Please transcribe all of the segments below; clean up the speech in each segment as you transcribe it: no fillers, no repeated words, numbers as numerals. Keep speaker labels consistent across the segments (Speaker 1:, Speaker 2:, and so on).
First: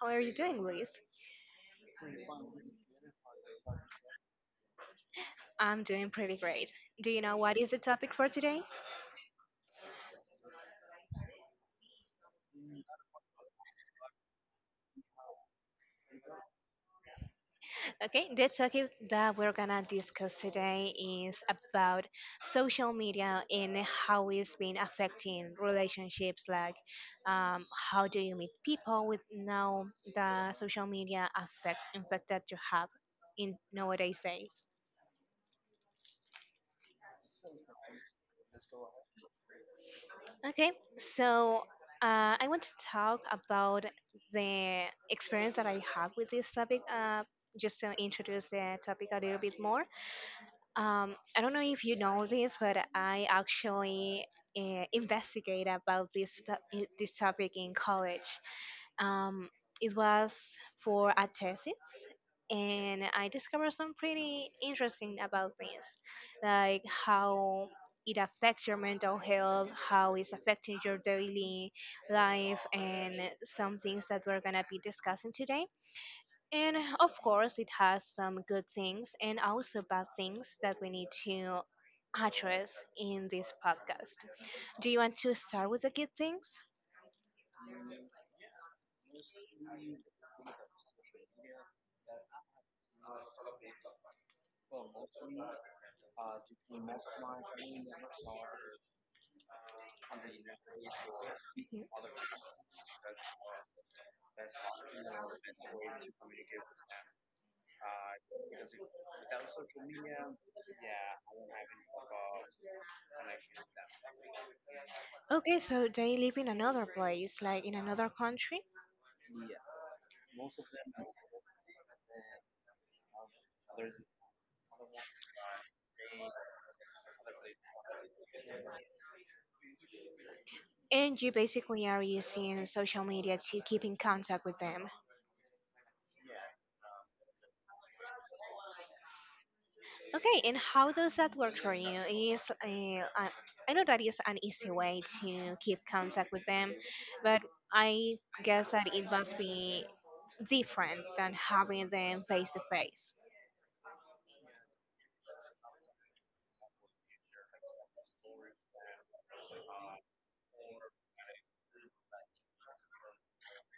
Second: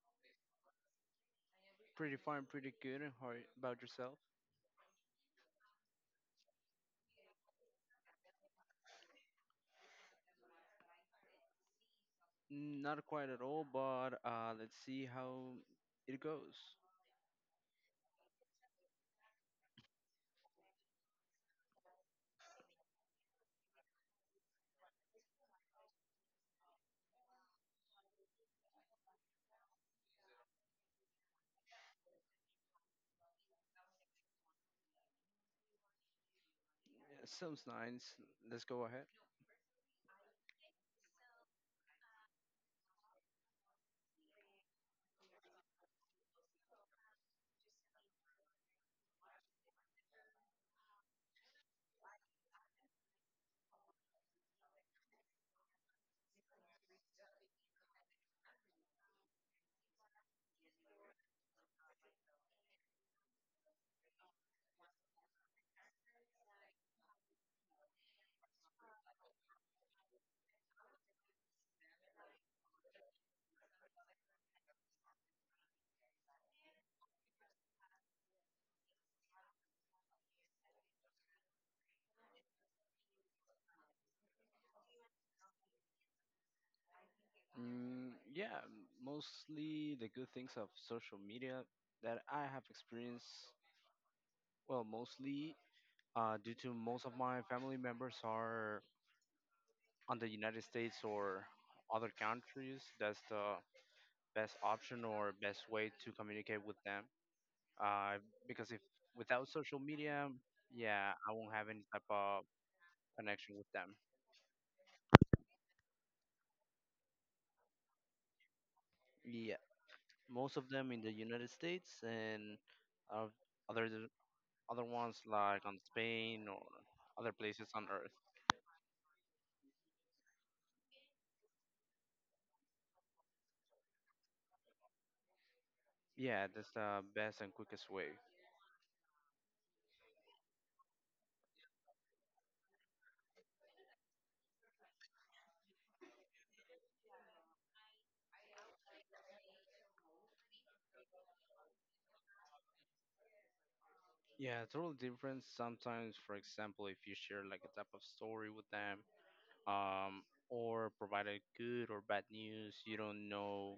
Speaker 1: How are you doing, Luis?
Speaker 2: Pretty fine, pretty good, and how about yourself?
Speaker 1: I'm doing pretty great. Do you know what is the topic for today?
Speaker 2: Not quite at all, but let's see how it goes.
Speaker 1: Okay, the topic that we're gonna discuss today is about social media and how it's been affecting relationships. Um, how do you meet people with now the social media affect effect that you have in nowadays days?
Speaker 2: Yeah, sounds nice. Let's go ahead.
Speaker 1: Okay, so I want to talk about the experience that I have with this topic, just to introduce the topic a little bit more. I don't know if you know this, but I actually investigate about this topic in college. Um, it was for a thesis, and I discovered some pretty interesting about this, like how it affects your mental health, how it's affecting your daily life, and some things that we're gonna be discussing today. And of course, it has some good things and also bad things that we need to address in this podcast. Do you want to start with the good things?
Speaker 2: Mm, yeah, mostly the good things of social media that I have experienced. Well, mostly due to most of my family members are on the United States or
Speaker 1: Mhm.
Speaker 2: other countries. That's the best option or best way to communicate with them. uh, because if without social media, yeah, I won't have any type of connection with them.
Speaker 1: Okay, so they live in another place, like in another country,
Speaker 2: Yeah, most of them in the United States and uh, other th- other ones like on Spain or other places on Earth.
Speaker 1: and you basically are using social media to keep in contact with them.
Speaker 2: Yeah, that's the best and quickest way.
Speaker 1: Okay, and how does that work for you? Is I know that is an easy way to keep contact with them, but I guess that it must be different than having them face to face.
Speaker 2: Yeah, total difference. Sometimes, for example, if you share like a type of story with them, um, or provide a good or bad news, you don't know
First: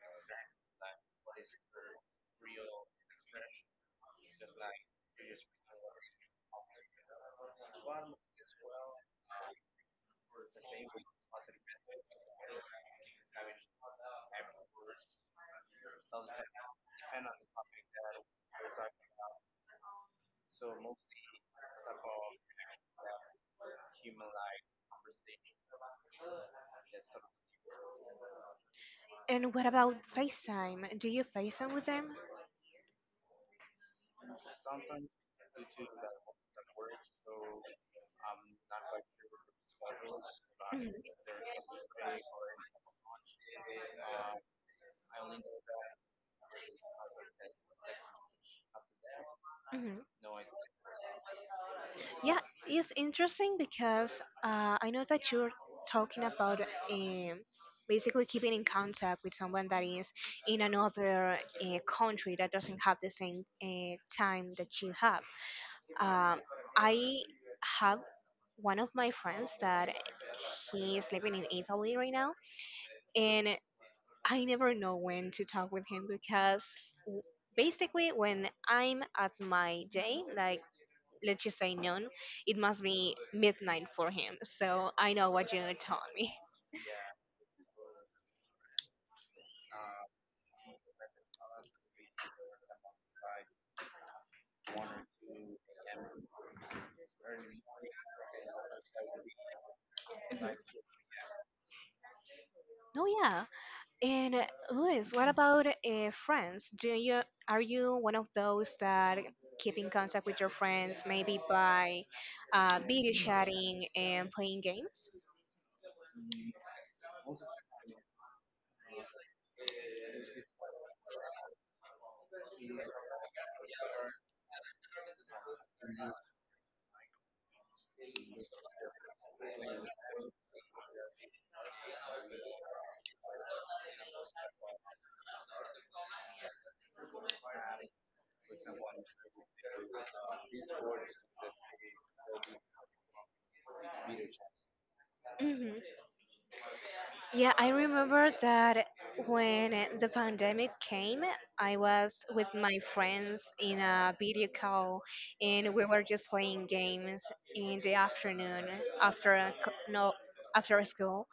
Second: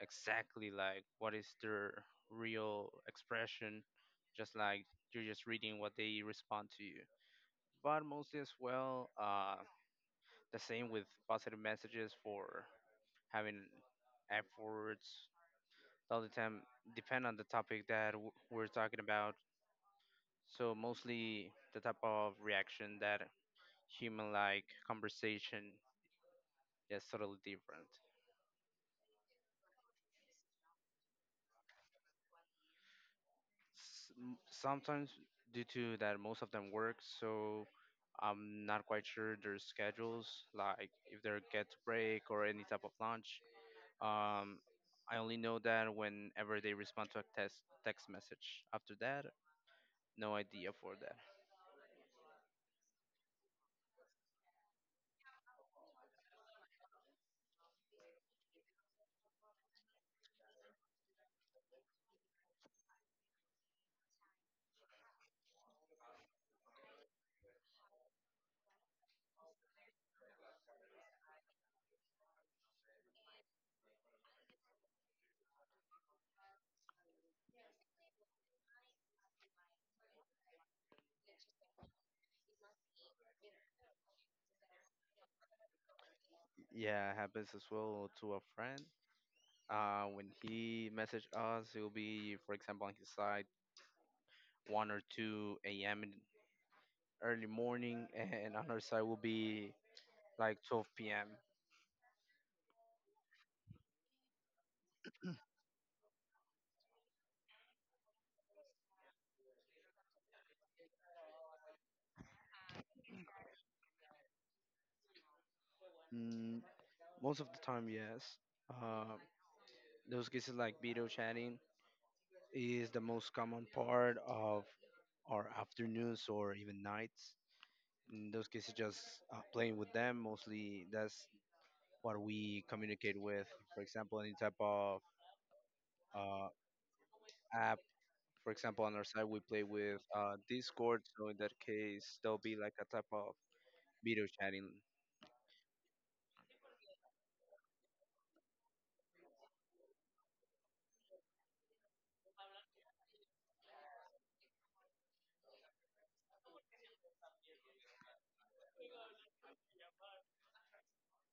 Speaker 2: exactly like what is their real expression. Just like you're just reading what they respond to you, but mostly as well, the same with positive messages for having efforts all the time, depend on the topic that we're talking about. So mostly, the type of reaction that human like conversation is totally different.
Speaker 1: And what about FaceTime? Do you FaceTime with them?
Speaker 2: Sometimes, due to that most of them work, so I'm not quite sure their schedules,
Speaker 1: Mhm,
Speaker 2: like if they get to break or any type of lunch. um, I only know that whenever they respond to a text message, after that,
Speaker 1: mhm.
Speaker 2: no idea for that.
Speaker 1: Yeah, it's interesting because I know that you're talking about um, basically keeping in contact with someone that is in another country that doesn't have the same time that you have. Um, I have one of my friends that he is living in Italy right now, and I never know when to talk with him because w- basically when I'm at my day, like let's just say noon, it must be midnight for him. So I know what you told me.
Speaker 2: Yeah, it happens as well to a friend. When he message us, it will be, for example, on his side 1 or 2 a.m in early morning and on our side will be like 12 p.m.
Speaker 1: No, yeah. And Luis, what about friends? Do you are you one of those that keep in contact with your friends, maybe by video chatting and playing games?
Speaker 2: Mm, most of the time, yes. Uh, those cases like video chatting is the most common part of our afternoons or even nights. In those cases, just playing with them. Mostly, that's what we communicate with. For example, any type of uh, app. For example, on our side, we play with Discord. So in that case, there'll be like a type of video chatting.
Speaker 1: Hmm Yeah, I remember that when the pandemic came, I was with my friends in a video call and we were just playing games in the afternoon after a c- no after school.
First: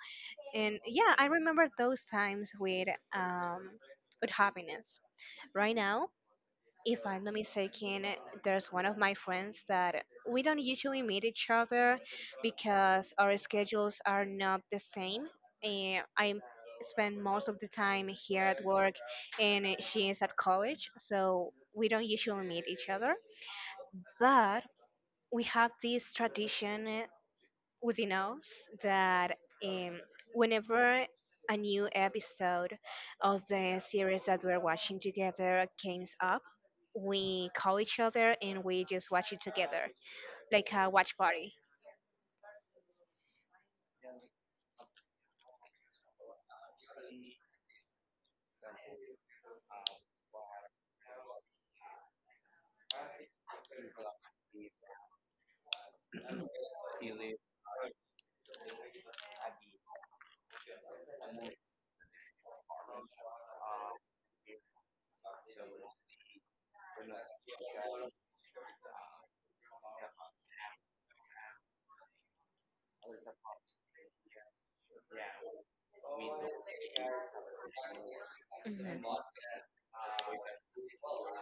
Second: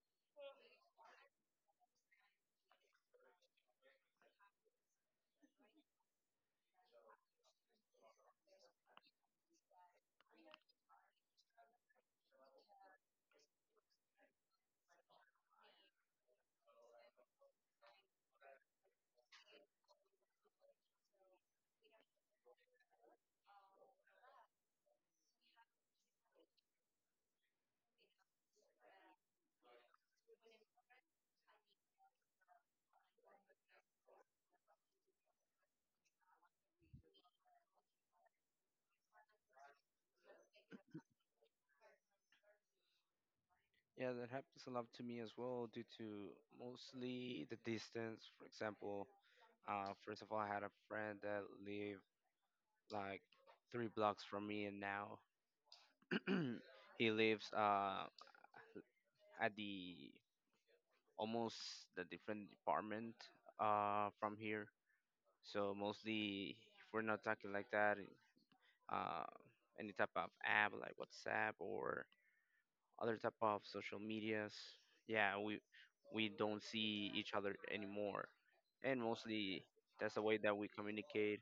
Speaker 1: And yeah, I remember those times um with happiness. Right now, if I'm not mistaken, there's one of my friends that we don't usually meet each other because our schedules are not the same. And I spend most of the time here at work, and she is at college, so we don't usually meet each other. But we have this tradition within us that um, whenever a new episode of the series that we're watching together comes up, we call each other and we just watch it together, like a watch party.
Speaker 2: Yeah, that happens a lot to me as well, due to mostly the distance. For example, first of all, I had a friend that lived like 3 blocks from me, and now he lives at the almost the different department from here. So mostly, if we're not talking like that, uh, any type of app like WhatsApp or other type of social medias, yeah, we don't see each other anymore, and
Speaker 1: Mhm.
Speaker 2: mostly that's the way that we communicate.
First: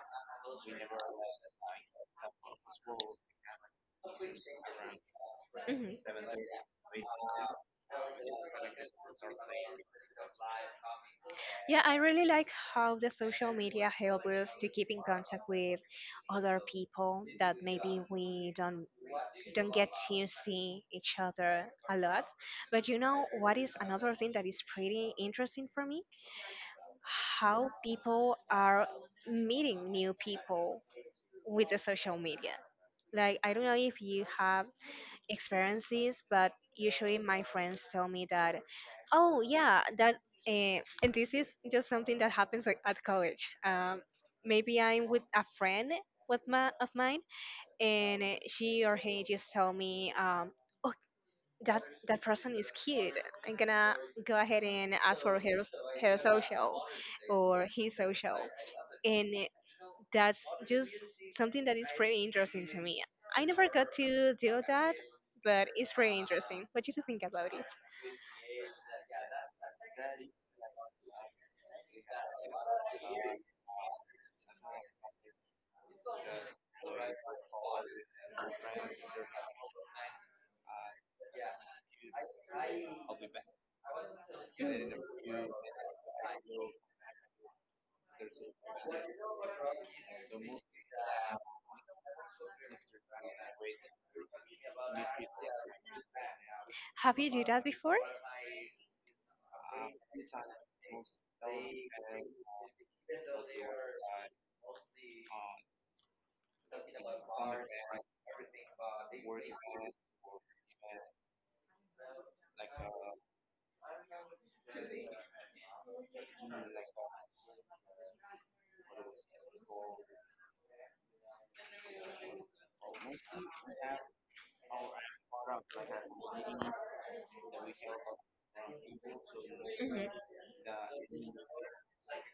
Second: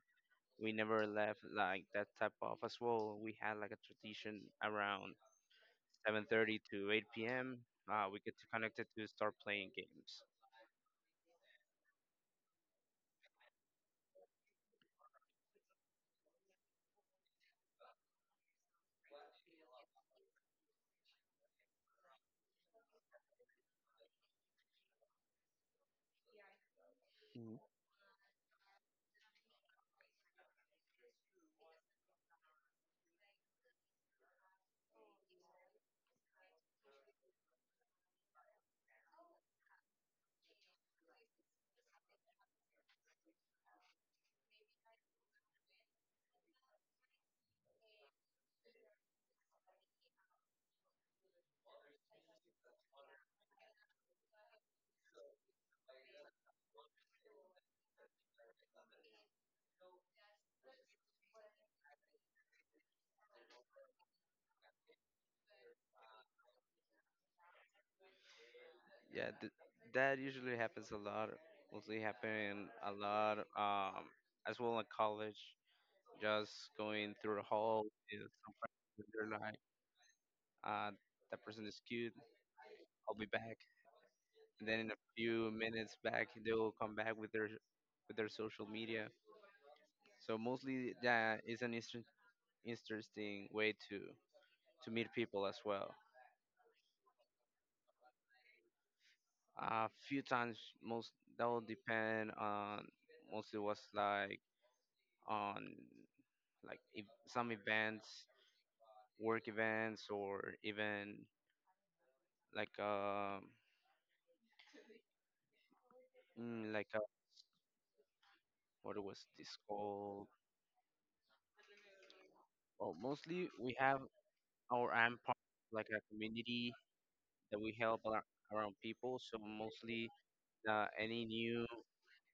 Speaker 2: We never left like that type of as well. We had like a tradition around
Speaker 1: Mhm.
Speaker 2: 7:30 to 8 p.m. We get connected to start playing games.
Speaker 1: Yeah, I really like how the social media help us to keep in contact with other people that maybe we don't get to see each other a lot. But you know what is another thing that is pretty interesting for me?
Speaker 2: Mhm.
Speaker 1: How people are meeting new people with the social media. Like, I don't know if you have experienced this, but usually my friends tell me that, oh, yeah, that, and this is just something that happens like, at college. Maybe I'm with a friend with my, of mine, and she or he just tell me, oh, that person is cute. I'm gonna go ahead and ask for her social or his social. And That's just something that is pretty interesting to me. I never got to do that, but it's pretty interesting. What do you think about it?
Speaker 2: Yeah, th- that usually happens a lot. Mostly happen a lot, as well in college. Just going through the hall, you some friends, they're like, uh, "That person is cute. I'll be back." And then in a few minutes back, they'll come back with their social media. So mostly, yeah, it's an interesting way to meet people as well.
Speaker 1: Have you do that before?
Speaker 2: A few times, most that will depend on. Mostly was like on, like if some events, work events, or even like like a, what was this called? Well, mostly we have our I part like a community that we help around people. So
Speaker 1: Mhm,
Speaker 2: mostly any new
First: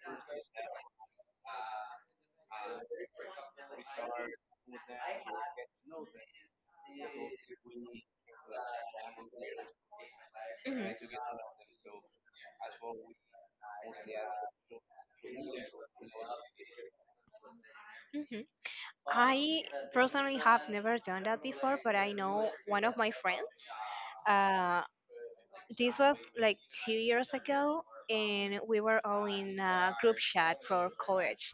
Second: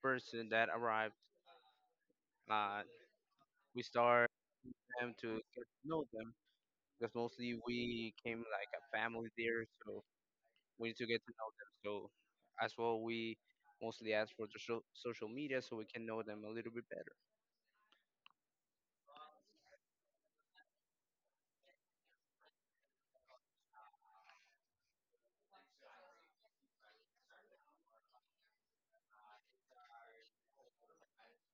Speaker 2: person that arrived, uh, we start. Them to get to know them, because mostly we came like a family there, so we need to get to know them. So as well, we mostly ask for the social media so
Speaker 1: mhm.
Speaker 2: we can know them a little bit better.
Speaker 1: Mhm. I personally have never done that before, but I know one of my friends. Uh, this was like 2 years ago, and we were all in a group chat for college.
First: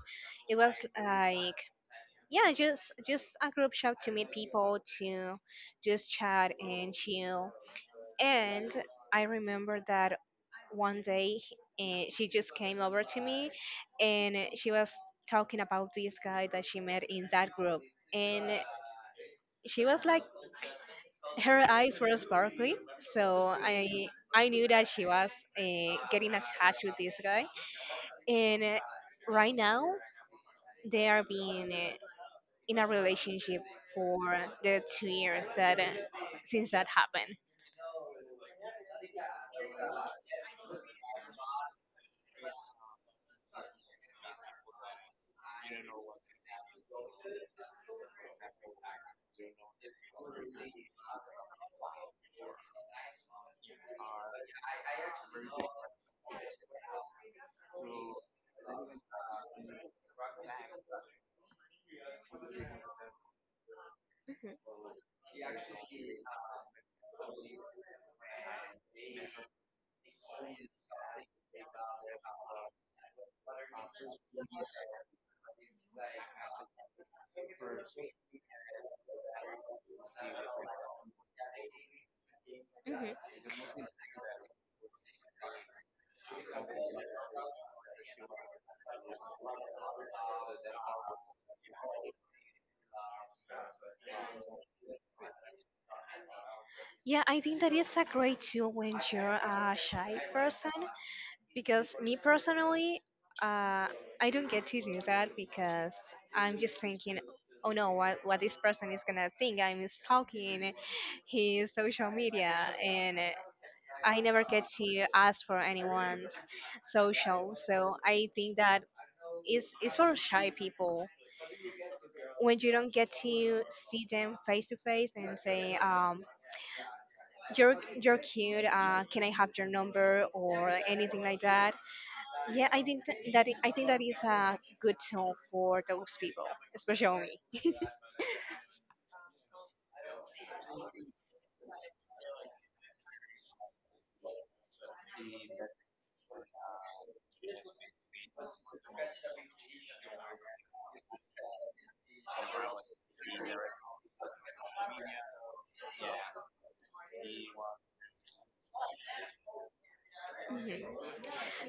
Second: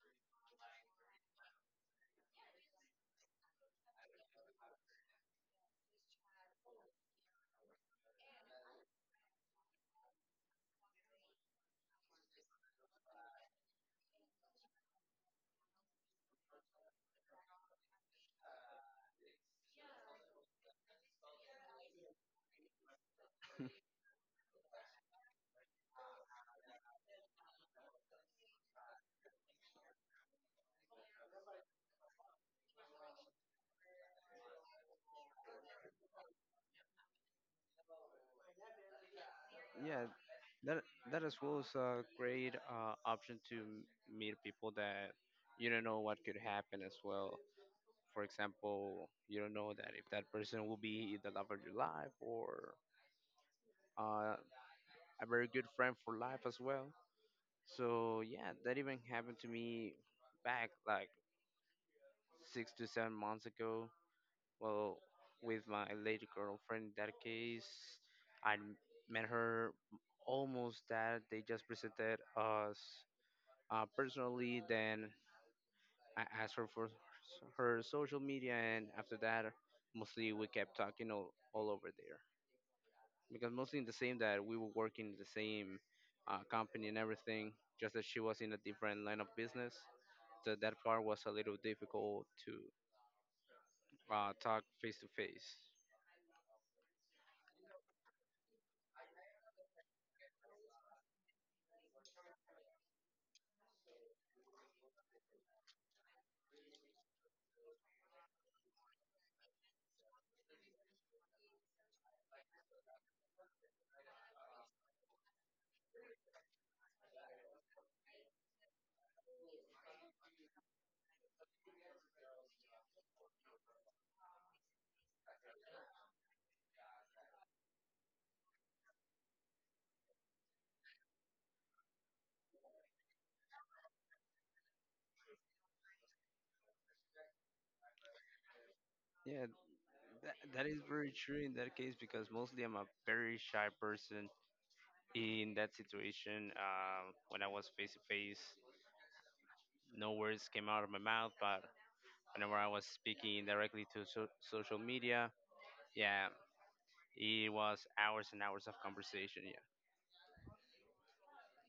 Speaker 1: It was like yeah, just a group chat to meet people to just chat and chill. And I remember that one day she just came over to me and she was talking about this guy that she met in that group and she was like her eyes were sparkly so I knew that she was getting attached with this guy and right now they are being in a relationship for the 2 years that since that happened.
Speaker 2: Yeah, that that as well is a great option to meet people that you don't know what could happen as well. For example, you don't know that if that person will be the love of your life or uh, a very good friend for life as well. So yeah, that even happened to me back like 6 to 7 months ago.
Speaker 1: Mhm.
Speaker 2: Well, with my lady girlfriend. In that case, I met her almost that they just presented us personally. Then I asked her for her social media, and after that, mostly we kept talking all over there, because mostly
Speaker 1: Mhm.
Speaker 2: in the same that we were working in the same company and everything. Just that she was in a different line of business, that that part was a little difficult to talk face to face.
Speaker 1: Yeah, I think that is a great tool when you're a shy person because me personally, uh, I don't get to do that because I'm just thinking, oh no, what this person is gonna think? I'm stalking his social media, and I never get to ask for anyone's social. So I think that is for shy people when you don't get to see them face to face and say you're cute can I have your number or anything like that. Yeah, I think th- that I think that is a good tool for those people, especially
Speaker 2: Yeah, that is very true in that case, because mostly I'm a very shy person. In that situation, when I was face to face, no words came out of my mouth. But whenever I was speaking directly to social media, yeah, it was hours and hours of conversation. Yeah,
Speaker 1: me.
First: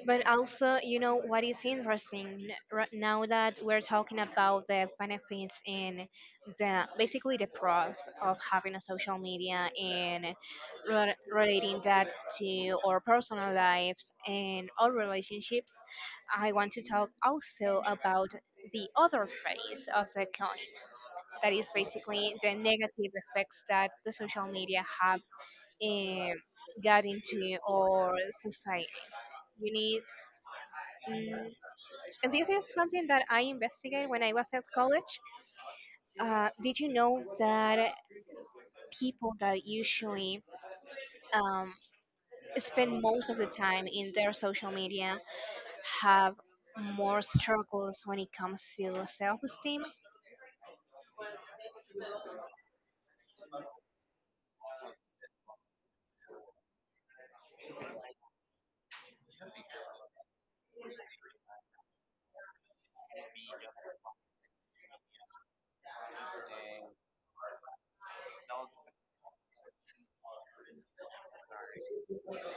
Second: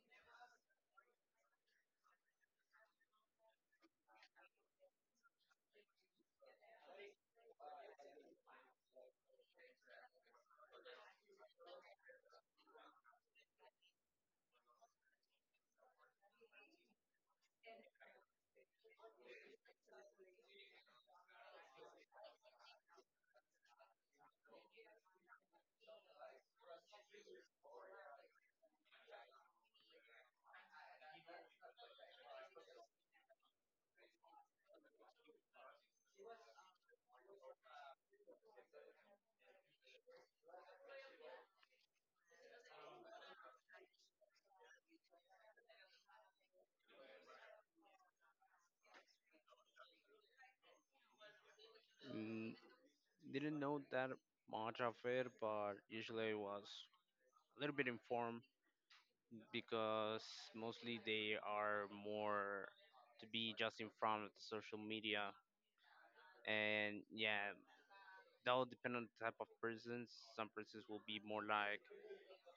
Speaker 1: But also, you know what is interesting right now that we're talking about the benefits and the basically the pros of having a social media and relating that to our personal lives and our relationships. I want to talk also about the other face of the coin. That is basically the negative effects that the social media have um, got into our society. You need mm, and this is something that I investigated when I was at college. Did you know that people that usually um, spend most of the time in their social media have more struggles when it comes to self esteem?
Speaker 2: mm, didn't know that much of it, but usually I was a little bit informed, because mostly they are more to be just in front of the social media. And yeah, that will depend on the type of persons. Some persons will be more like,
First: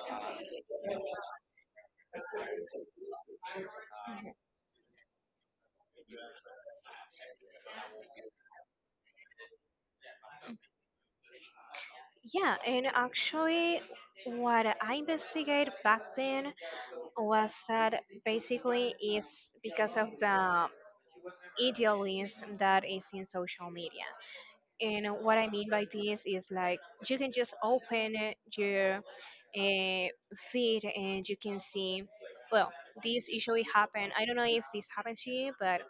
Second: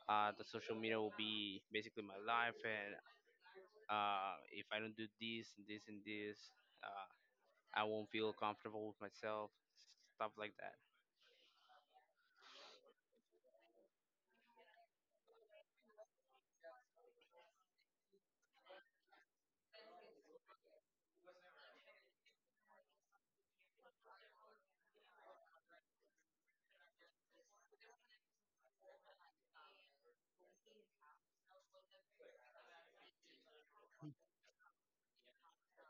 Speaker 2: the social media will be basically my life, and if I don't do this and this and this, uh, I won't feel comfortable with myself, stuff like that.
Speaker 1: Yeah, and actually, what I investigated back then was that basically is because of the idealism that is in social media. And what I mean by this is like you can just open your uh, feed and you can see. Well, this usually happen. I don't know if this happens to you, but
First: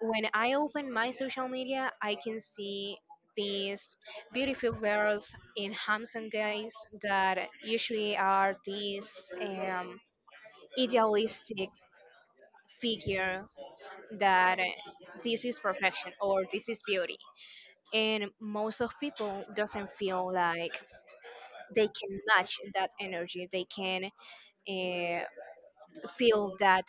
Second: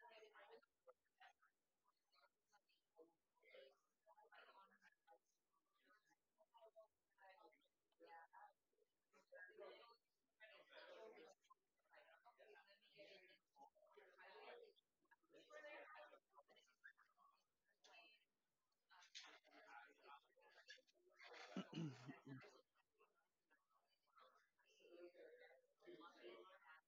Speaker 1: when I open my social media, I can see these beautiful girls and handsome guys that usually are these um, idealistic figure that this is perfection or this is beauty and most of people doesn't feel like they can match that energy they can uh, feel that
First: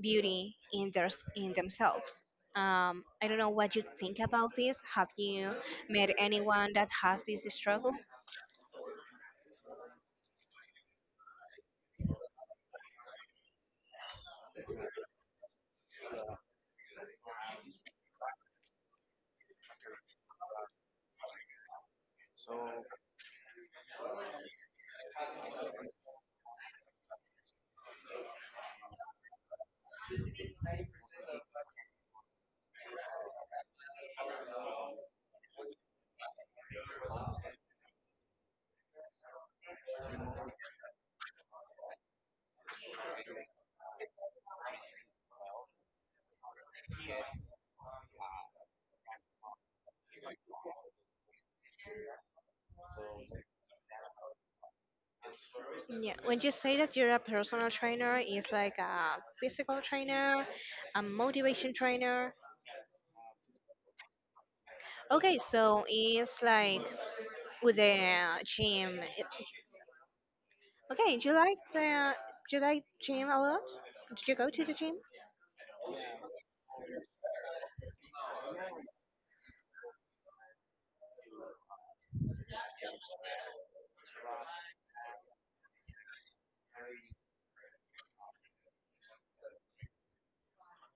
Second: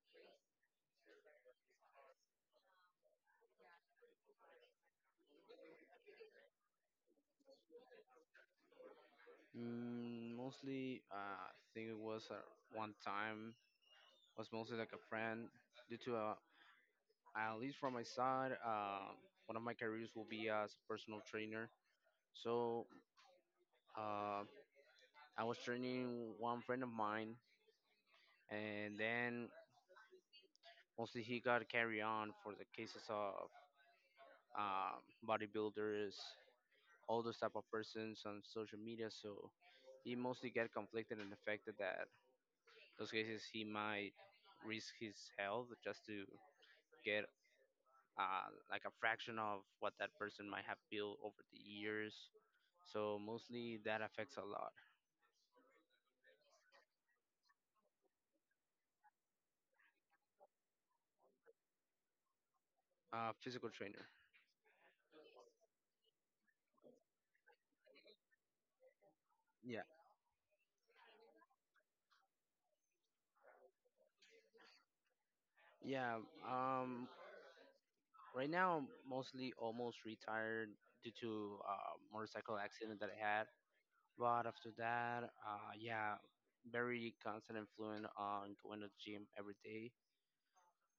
Speaker 1: beauty in their in themselves. I don't know what you think about this. Have you met anyone that has this struggle?
Speaker 2: Mostly I think it was, one time was mostly like a friend, due to a, at least from my side, one of my careers will be as a personal trainer. So uh, I was training one friend of mine, and then mostly he got carry on for the cases of um, bodybuilders, all those type of persons on social media. So he mostly get conflicted and affected that, those cases he might risk his health just to get like a fraction of what that person might have built over the years. So mostly that affects a lot.
Speaker 1: Yeah, when you say that you're a personal trainer it's like a physical trainer, a motivation trainer.
Speaker 2: Physical trainer.
Speaker 1: Okay, so it's like with the gym.
Speaker 2: Yeah
Speaker 1: Okay, do you like the do you like gym a lot? Did you go to the gym?
Speaker 2: yeah. um right now, mostly almost retired, due to motorcycle accident that I had. But after that, yeah, very constant influence on going to the gym every day.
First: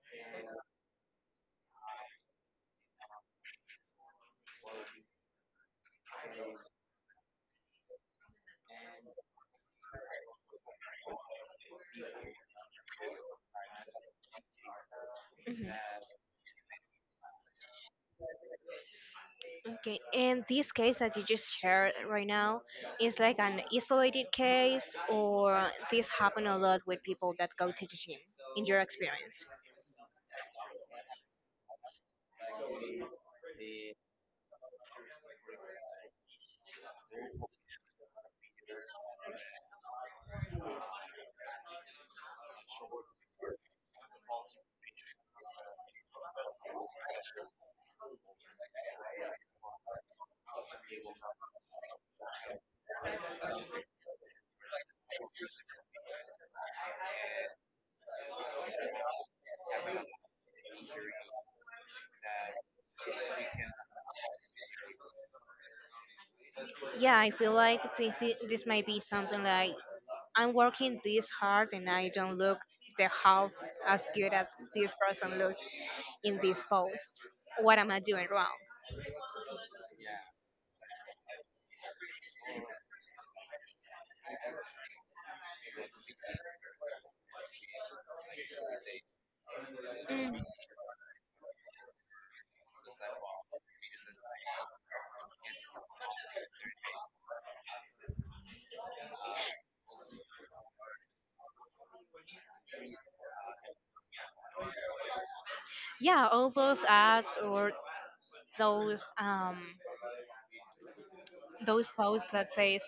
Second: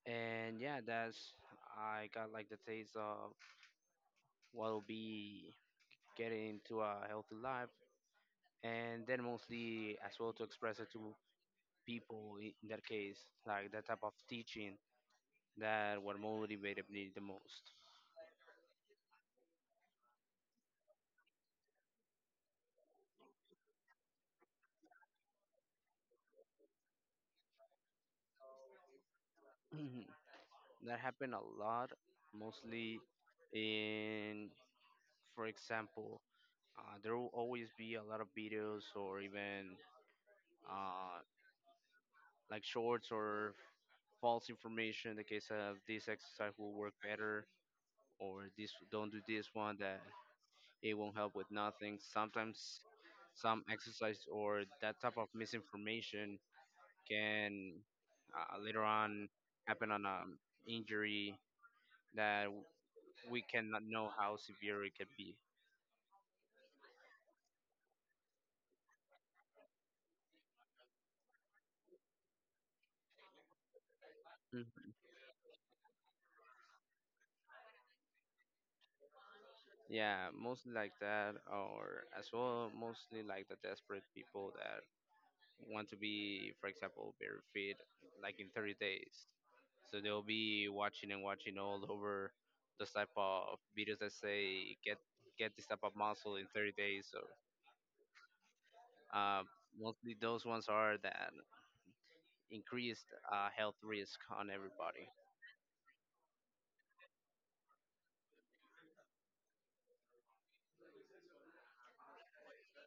Speaker 2: And yeah, that's, I got like the taste of what'll be getting into a healthy life, and then mostly as well to express it to people. In that case, like that type of teaching,
Speaker 1: Mhm.
Speaker 2: that what motivated me the most.
Speaker 1: Okay, and this case that you just shared right now is like an isolated case, or this happen a lot with people that go to the gym. In your experience,
Speaker 2: That happened a lot, mostly in, for example, there will always be a lot of videos or even uh, like shorts or false information, in the case of, this exercise will work better or this don't do this one that it won't help with nothing. Sometimes some exercise or that type of misinformation can later on happen on an injury that we cannot know how severe it can be.
Speaker 1: yeah, I feel like this might be something like I'm working this hard and I don't look the half as good as this
Speaker 2: Mhm.
Speaker 1: person looks in this post. What am I doing wrong?
Speaker 2: Yeah, mostly like that, or as well, mostly like the desperate people that want to be, for example, very fit, like in 30 days. So they'll
Speaker 1: Mm,
Speaker 2: be watching and watching all over those type of videos that say get this type of muscle in 30 days. So uh, mostly those ones are that increased health risk on everybody.
Speaker 1: yeah, all those ads or those um those posts that says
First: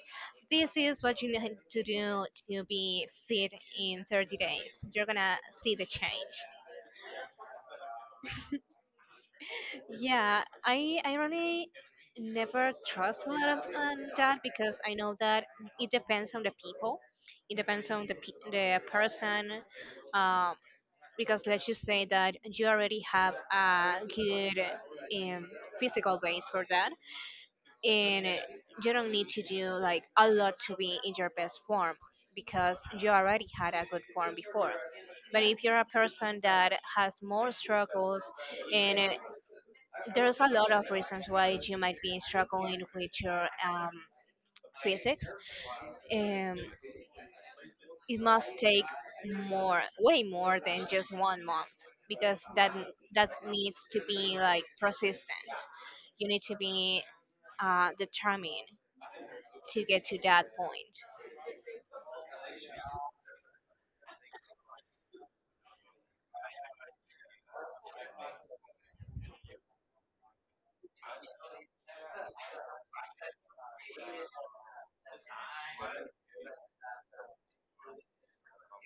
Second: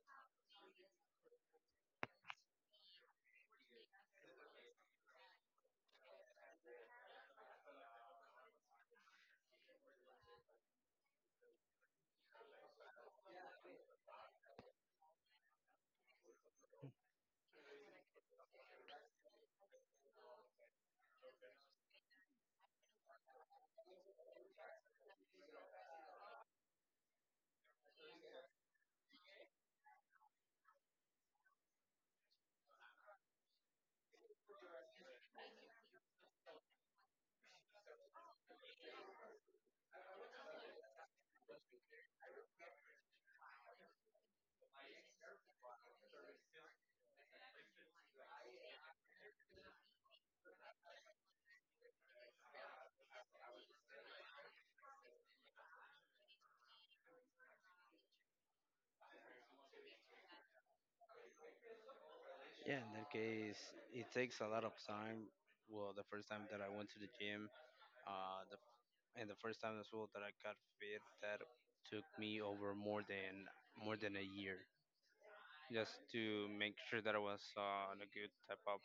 Speaker 1: this is what you need to do to be fit in 30 days you're gonna see the change. Yeah, I really never trust a lot of that because I know that it depends on the people, it depends on the person, um, because let's just say that you already have a good um, physical base for that and you don't need to do like a lot to be in your best form because you already had a good form before. But if you're a person that has more struggles and there's a lot of reasons why you might be struggling with your physics, um, it must take more way more than just one month because that needs to be like persistent. You need to be determined to get to that point.
Speaker 2: Yeah, in that case, it takes a lot of time. Well, the first time that I went to the gym, uh, the, and the first time as well that I got fit, that took me over more than a year, just to make sure that I was on a good type of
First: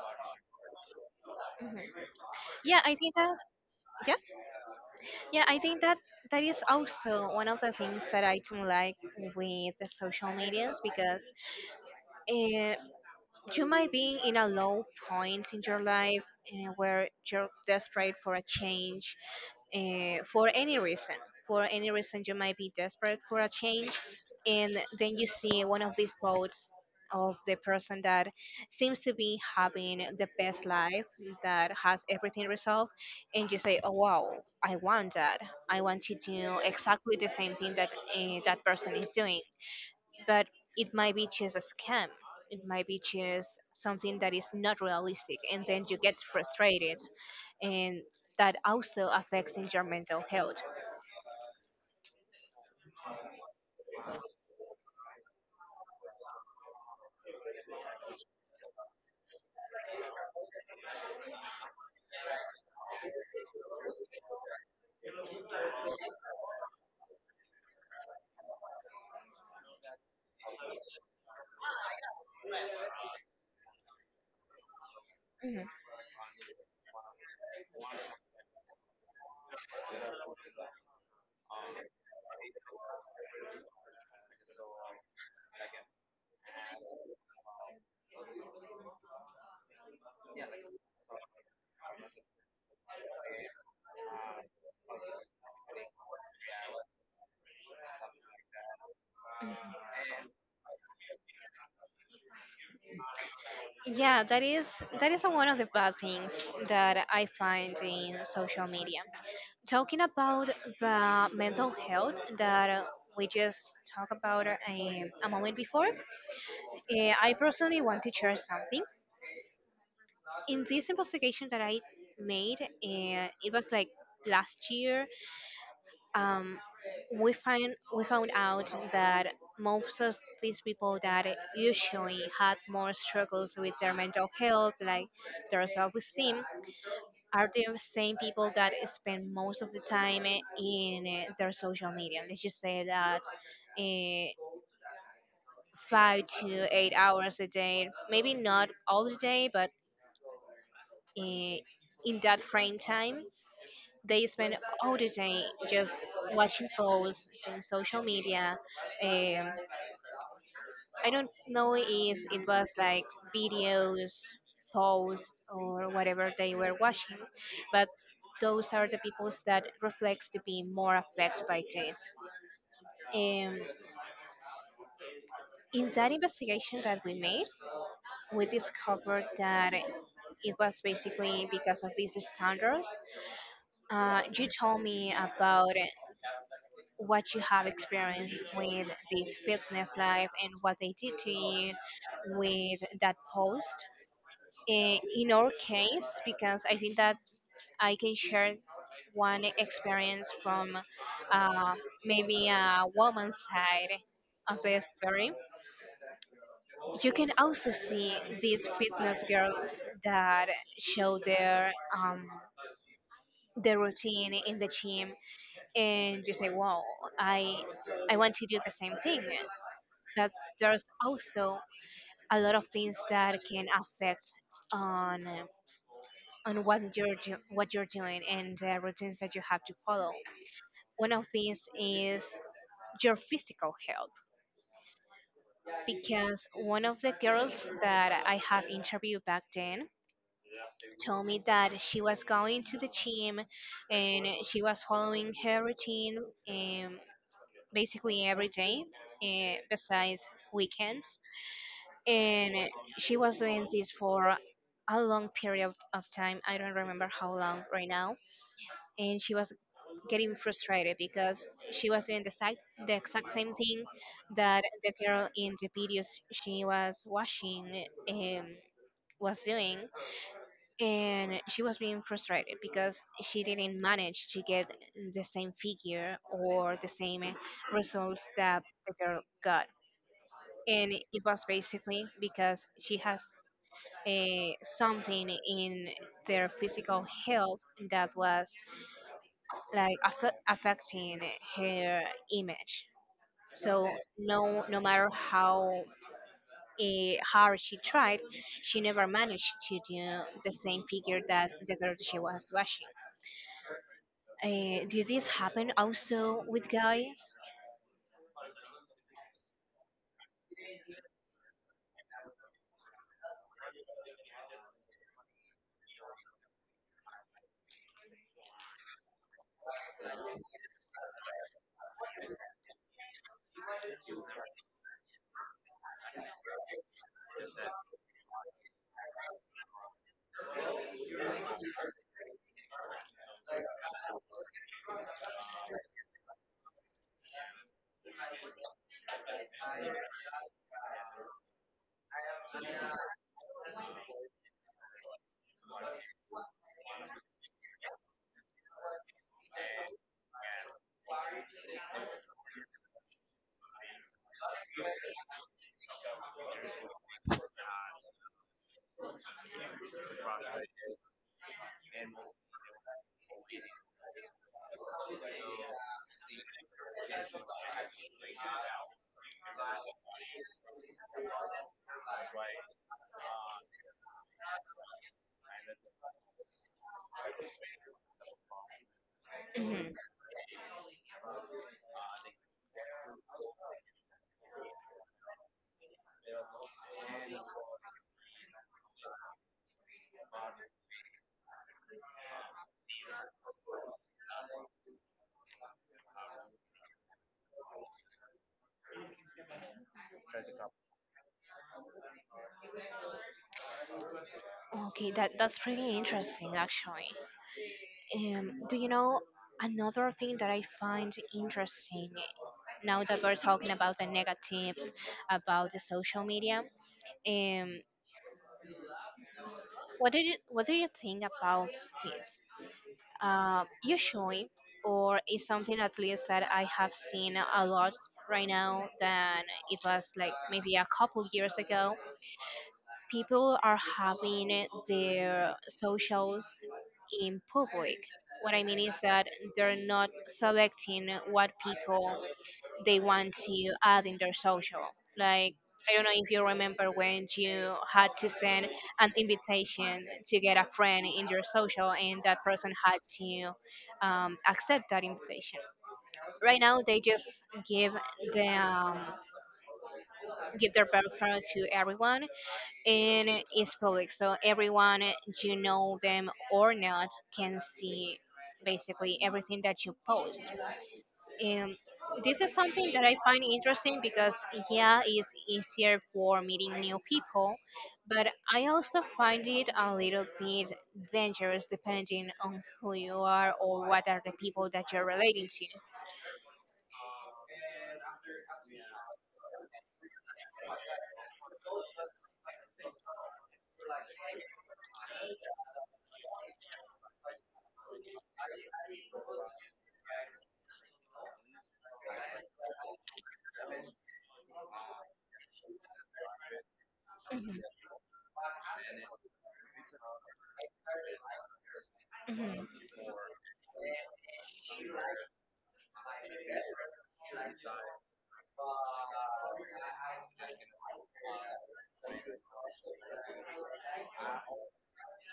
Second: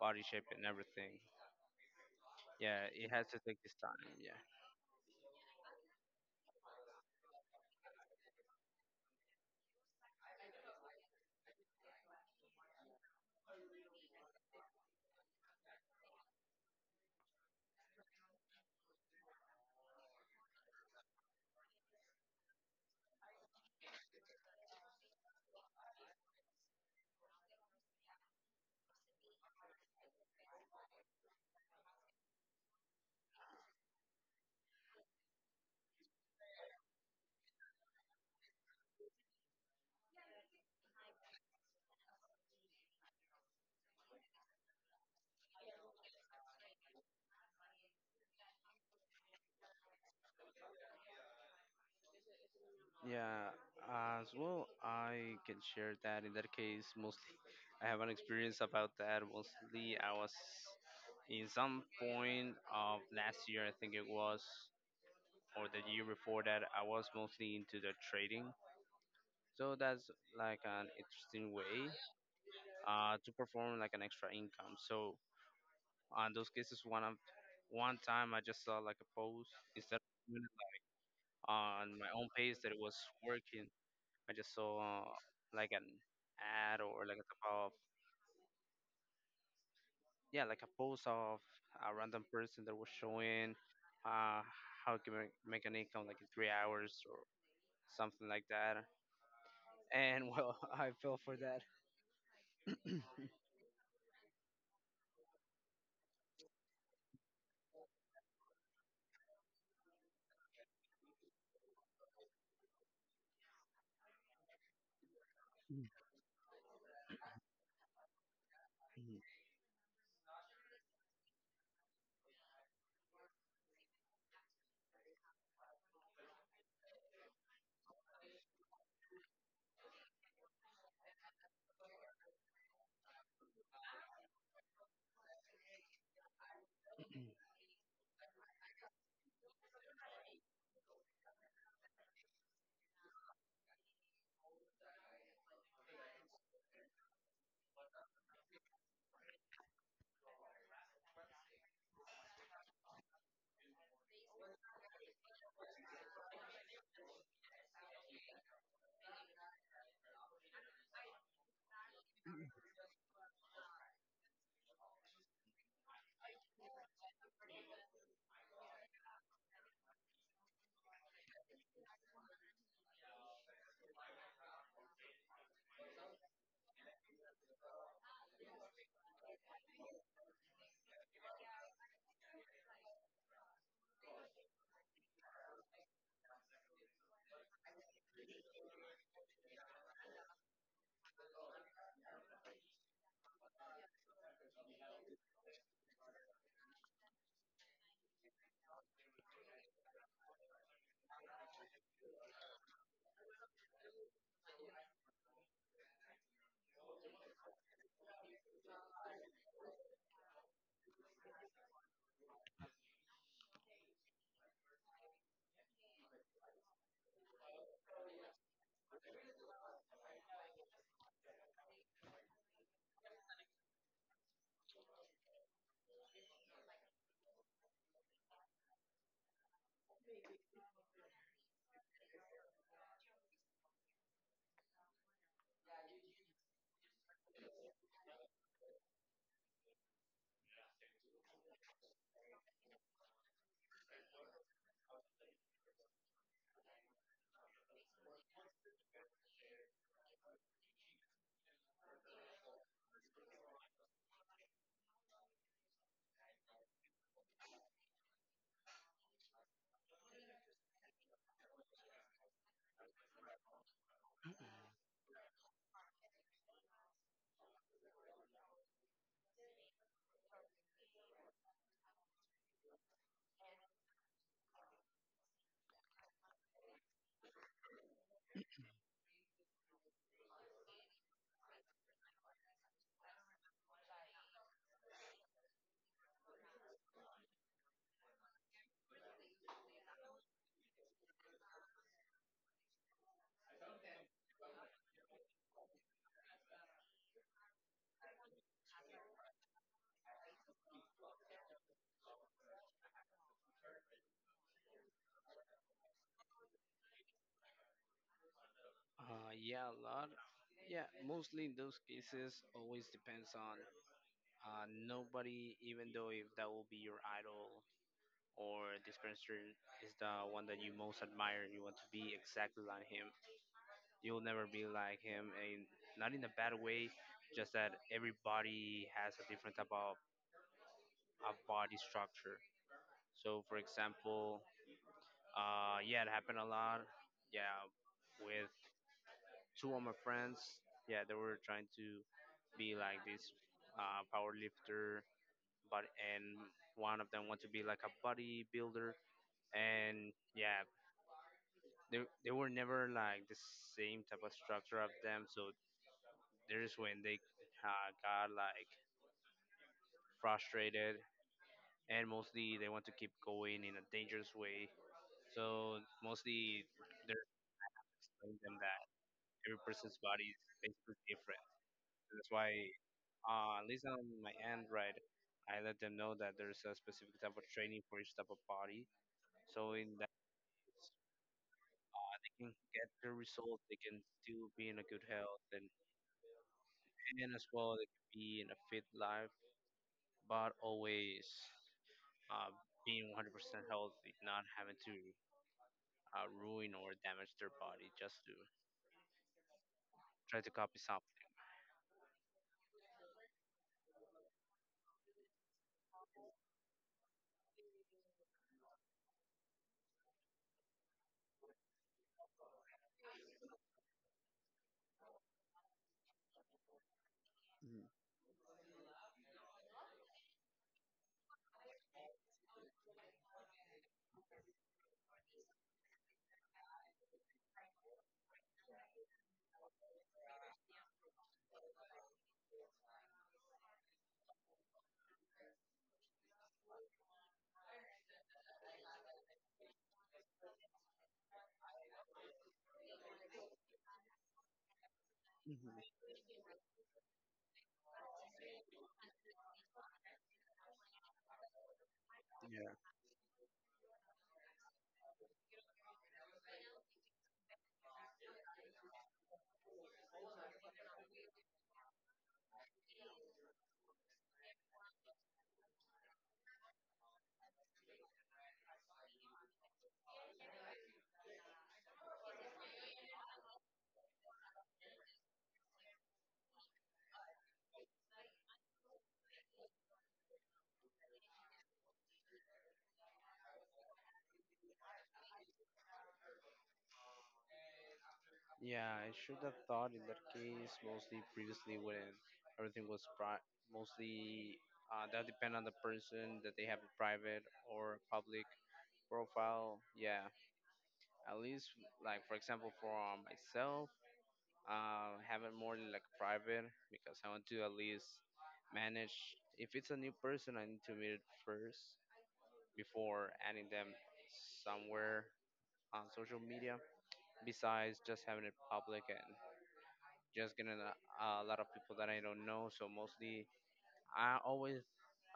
Speaker 2: body shape and everything.
Speaker 1: Mhm. Yeah,
Speaker 2: Yeah,
Speaker 1: I
Speaker 2: it
Speaker 1: think
Speaker 2: has
Speaker 1: that
Speaker 2: to take this time.
Speaker 1: yeah,
Speaker 2: Yeah.
Speaker 1: yeah, I think that that is also one of the things that I don't like with the social medias because uh, you might be in a low point in your life where you're desperate for a change for any reason. For any reason, you might be desperate for a change, and then you see one of these posts of the person that seems to be having the best life, that has everything resolved, and you say, "Oh wow, I want that. I want to do exactly the same thing that that person is doing." But it might be just a scam. It might be just something that is not realistic, and then you get frustrated and that also affects in your mental health.
Speaker 2: Yeah, as well, I can share that in that case. Mostly, I have an experience about that. Mostly, I was in some point of last year, I think it was, or the year before that, I was mostly into the trading. So that's like an interesting way to perform like an extra income. So,
Speaker 1: Mhm.
Speaker 2: on those cases, one time I just saw like a post, instead of doing it on my own page that it was working. I just saw like an ad or like a type of, yeah, like a post of a random person that was showing uh, how to make an income like in 3 hours or something like that. And well, I fell for that.
Speaker 1: Yeah, that is one of the bad things that I find in social media. Talking about the mental health that we just talked about a moment before, I personally want to share something.
Speaker 2: Mhm.
Speaker 1: In this investigation that I made, it was like last year, um, we found out that most of these people that usually had more struggles with their mental health, like their self-esteem, are the same people that spend most of the time in their social media. Let's just say that eh, 5 to 8 hours a day, maybe not all the day, but eh, in that frame time, they spend all the day just watching posts in social media. Um, I don't know if it was like videos, posts, or whatever they were watching, but those are the peoples that reflects to be more affected by this. Um, in that investigation that we made, we discovered that it was basically because of these standards. You told me about what you have experienced with this fitness life and what they did to you with that post. In our case, because I think that I can share one experience from uh, maybe a woman's side of the story. You can also see these fitness girls that show their routine in the gym, and you say, "Wow, I I want to do the same thing." But there's also a lot of things that can affect on uh, on what you're doing and the routines that you have to follow. One of these is your physical health, because one of the girls that I have interviewed back then told me that she was going to the gym and she was following her routine, um, basically every day, besides weekends, and she was doing this for a long period of time. I don't remember how long right now, and she was getting frustrated because she was doing the exact same thing that the girl in the videos she was watching was doing. And she was being frustrated because she didn't manage to get the same figure or the same results that the girl got, and it was basically because she has something in their physical health that was like affecting her image. So no matter how hard she tried, she never managed to do the same figure that the girl she was watching. Did this happen also with guys?
Speaker 2: Yeah, a lot. Yeah, mostly in those cases, always depends on, nobody, even though if that will be your idol or this person is the one that you most admire, you want to be exactly like him. You'll never be like him, and not in a bad way. Just that everybody has a different type of body structure. So, for example, yeah, it happened a lot. Yeah, with two of my friends. Yeah, they were trying to be like this power lifter, but and one of them wanted to be like a bodybuilder, and yeah, they were never like the same type of structure of them. So there's when they got like frustrated, and mostly they want to keep going in a dangerous way. So mostly they're explaining them that every person's body is basically different. That's why, at least on my end, right, I let them know that there's a specific type of training for each type of body. So
Speaker 1: Mhm.
Speaker 2: in that case, they can get the result. They can still be in a good health, and as well they can be in a fit life, but always uh, being 100% healthy, not having to ruin or damage their body just to try to copy something.
Speaker 1: Okay, that's pretty interesting actually. And do you know another thing that I find interesting now that we're talking about the negatives about the social media?
Speaker 2: Mm-hmm.
Speaker 1: Um, what do you think about this? Usually, or is something at least that I have seen a lot right now than it was like maybe a couple years ago, people are having their socials in public. What I mean is that they're not selecting what people they want to add in their social. Like, I don't know if you remember when you had to send an invitation to get a friend in your social, and that
Speaker 2: Yeah,
Speaker 1: person had to accept that invitation. Right now, they just give the give their profile to everyone, and it's public, so everyone, you know them or not, can see basically everything that you post. And this is something that I find interesting because, yeah, it's easier for meeting new people, but I also find it a little bit dangerous, depending on who you are or what are the people that you're relating to.
Speaker 2: yeah. I should have thought, in that case, mostly previously when everything was mostly, that depend on the person that they have a private or public profile. Yeah, at least like, for example, for myself, have it more like private, because I want to at least manage. If it's a new person, I need to meet it first
Speaker 1: Mhm. Mhm.
Speaker 2: before adding them somewhere on social media. Besides just having it public and just getting a lot of people that I don't know. So mostly, I always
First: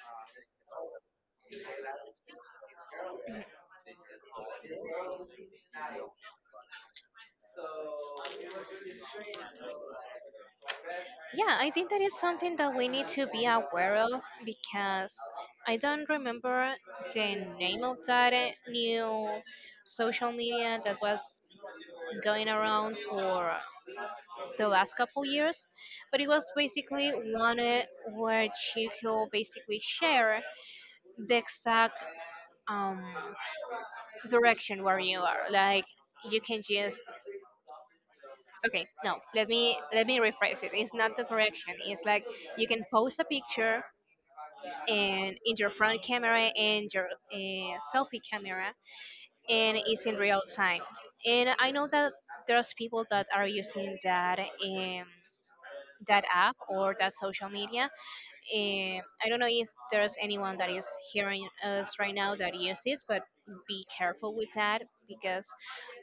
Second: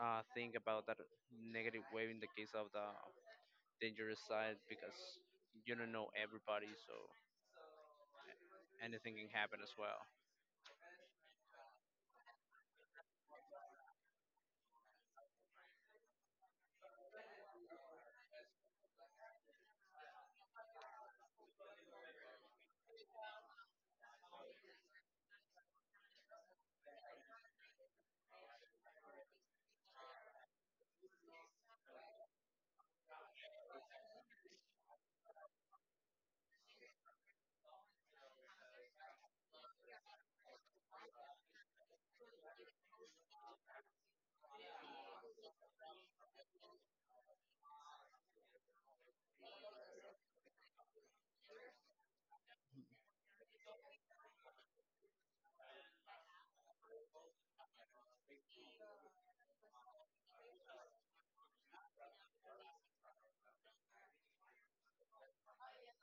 Speaker 2: think about that negative way in the case of the dangerous side, because you don't know everybody. So anything can happen as well.
Speaker 1: Yeah, I think that is something that we need to be aware of, because I don't remember the name of that new social media that was going around for the last couple years, but it was basically one, where you could basically share the exact um, direction where you are. Like, you can just, okay, no, let me rephrase it. It's not the direction, it's like you can post a picture and in your front camera and your selfie camera, and it's in real time. And I know that there's people that are using that, that app or that social media. I don't know if there's anyone that is hearing us right now that uses, but be careful with that, because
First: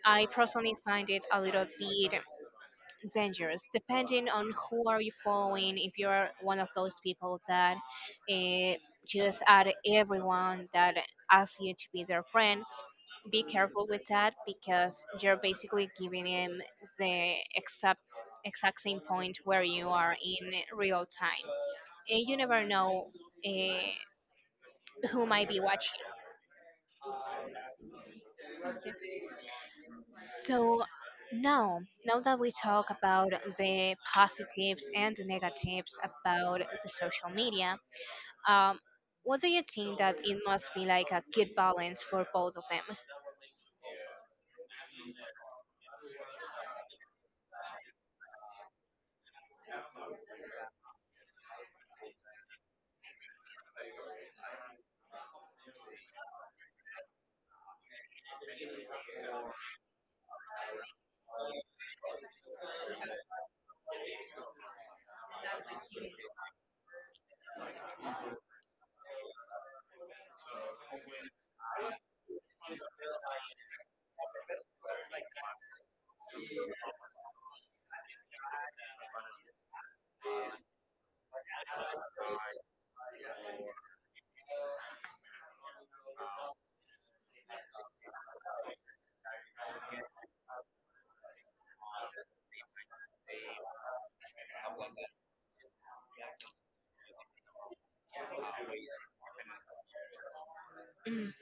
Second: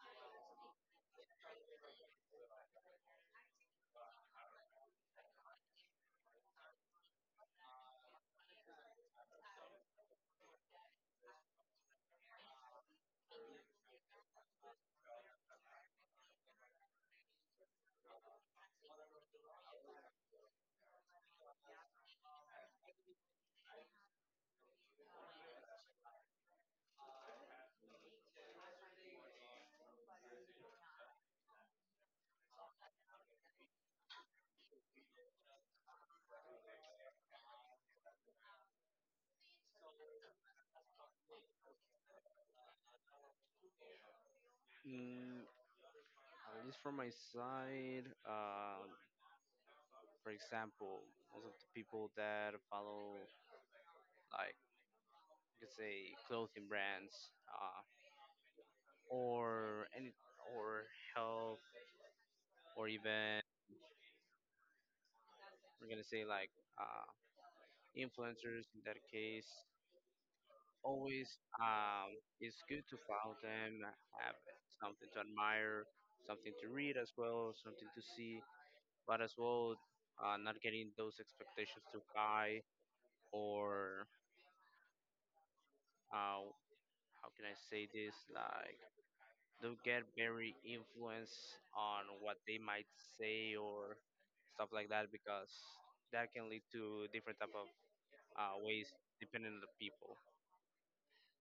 Speaker 1: I personally find it a little bit dangerous, depending on who are you following. If you're one of those people that uh, just add everyone that asks you to be their friend, be careful with that, because you're basically giving him the exact same point where you are in real time, and you never know uh, who might be watching. So now, now that we talk about the positives and the negatives about the social media, um, what do you think that it must be like a good balance for both of them?
Speaker 2: Mm, at least from my side, for example, most of the people that follow, like, let's say, clothing brands, or any, or help, or even we're gonna say like uh, influencers, in that case always, it's good to follow them, have something to admire, something to read, as well something to see, but as well, not getting those expectations too high, or uh, how can I say this, like, do get very influenced on what they might say or stuff like that, because that can lead to different type of ways, depending on the people.
Speaker 1: Mm.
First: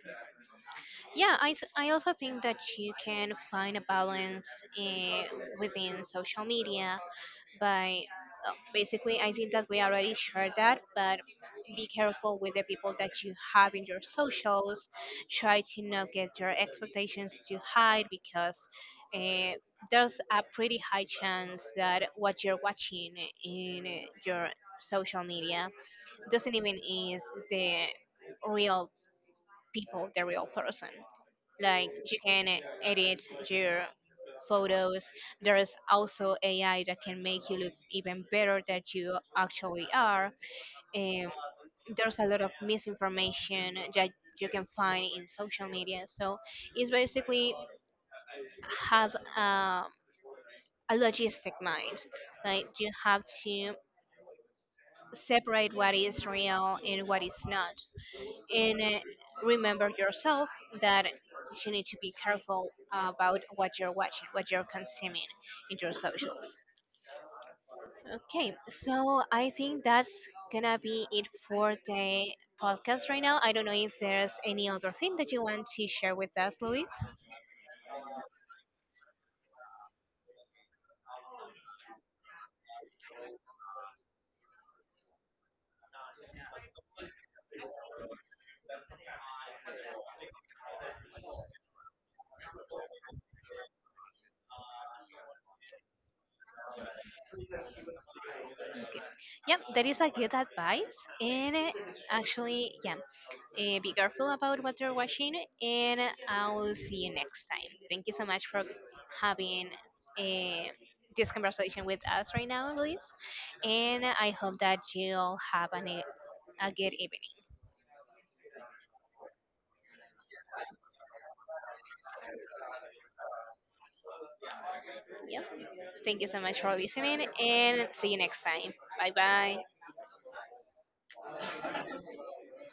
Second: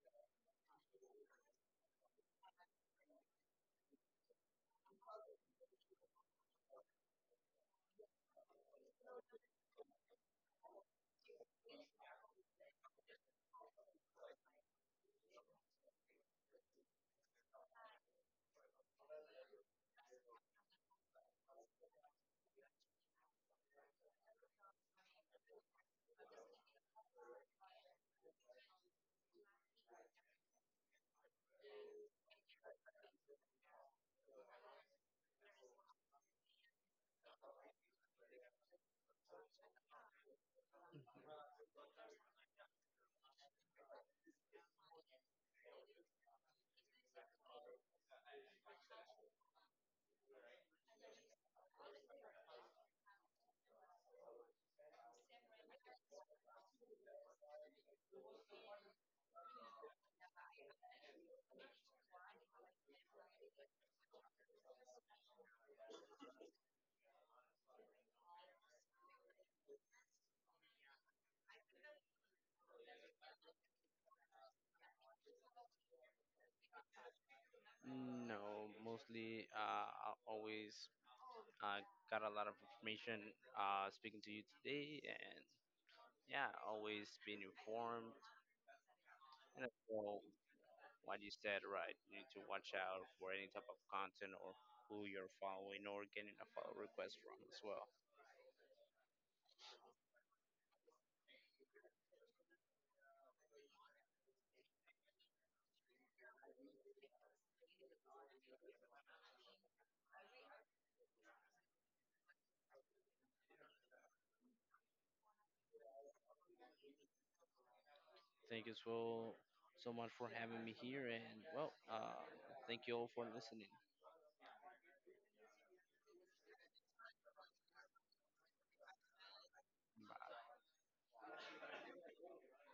Speaker 1: Yeah, I also think that you can find a balance eh, within social media. But well, basically, I think that we already shared that. But be careful with the people that you have in your socials. Try to not get your expectations too high, because uh, there's a pretty high chance that what you're watching in your social media doesn't even is the real people, the real person. Like, you can edit your photos. There's also AI that can make you look even better than you actually are, and there's a lot of misinformation that you can find in social media. So it's basically have, a logistic mind. Like, you have to separate what is real and what is not. And remember yourself that you need to be careful about what you're watching, what you're consuming in your socials. Okay, so I think that's gonna be it for the podcast right now. I don't know if there's any other thing that you want to share with us, Luis.
Speaker 2: No, mostly I always uh, got a lot of information speaking to you today, and yeah, always being informed. And as well, what you said, right? You need to watch out for any type of content, or who you're following or getting a follow request from, as well.
Speaker 1: Okay. Yep, there is a good advice, and actually, yeah, be careful about what you're watching, and I'll see you next time. Thank you so much for having uh, this conversation with us right now, Luis, and I hope that you'll have a good evening.
Speaker 2: Thank you so much for having me here, and well, thank you all for listening.
Speaker 1: Yep, thank you so much for listening, and see you next time. Bye bye.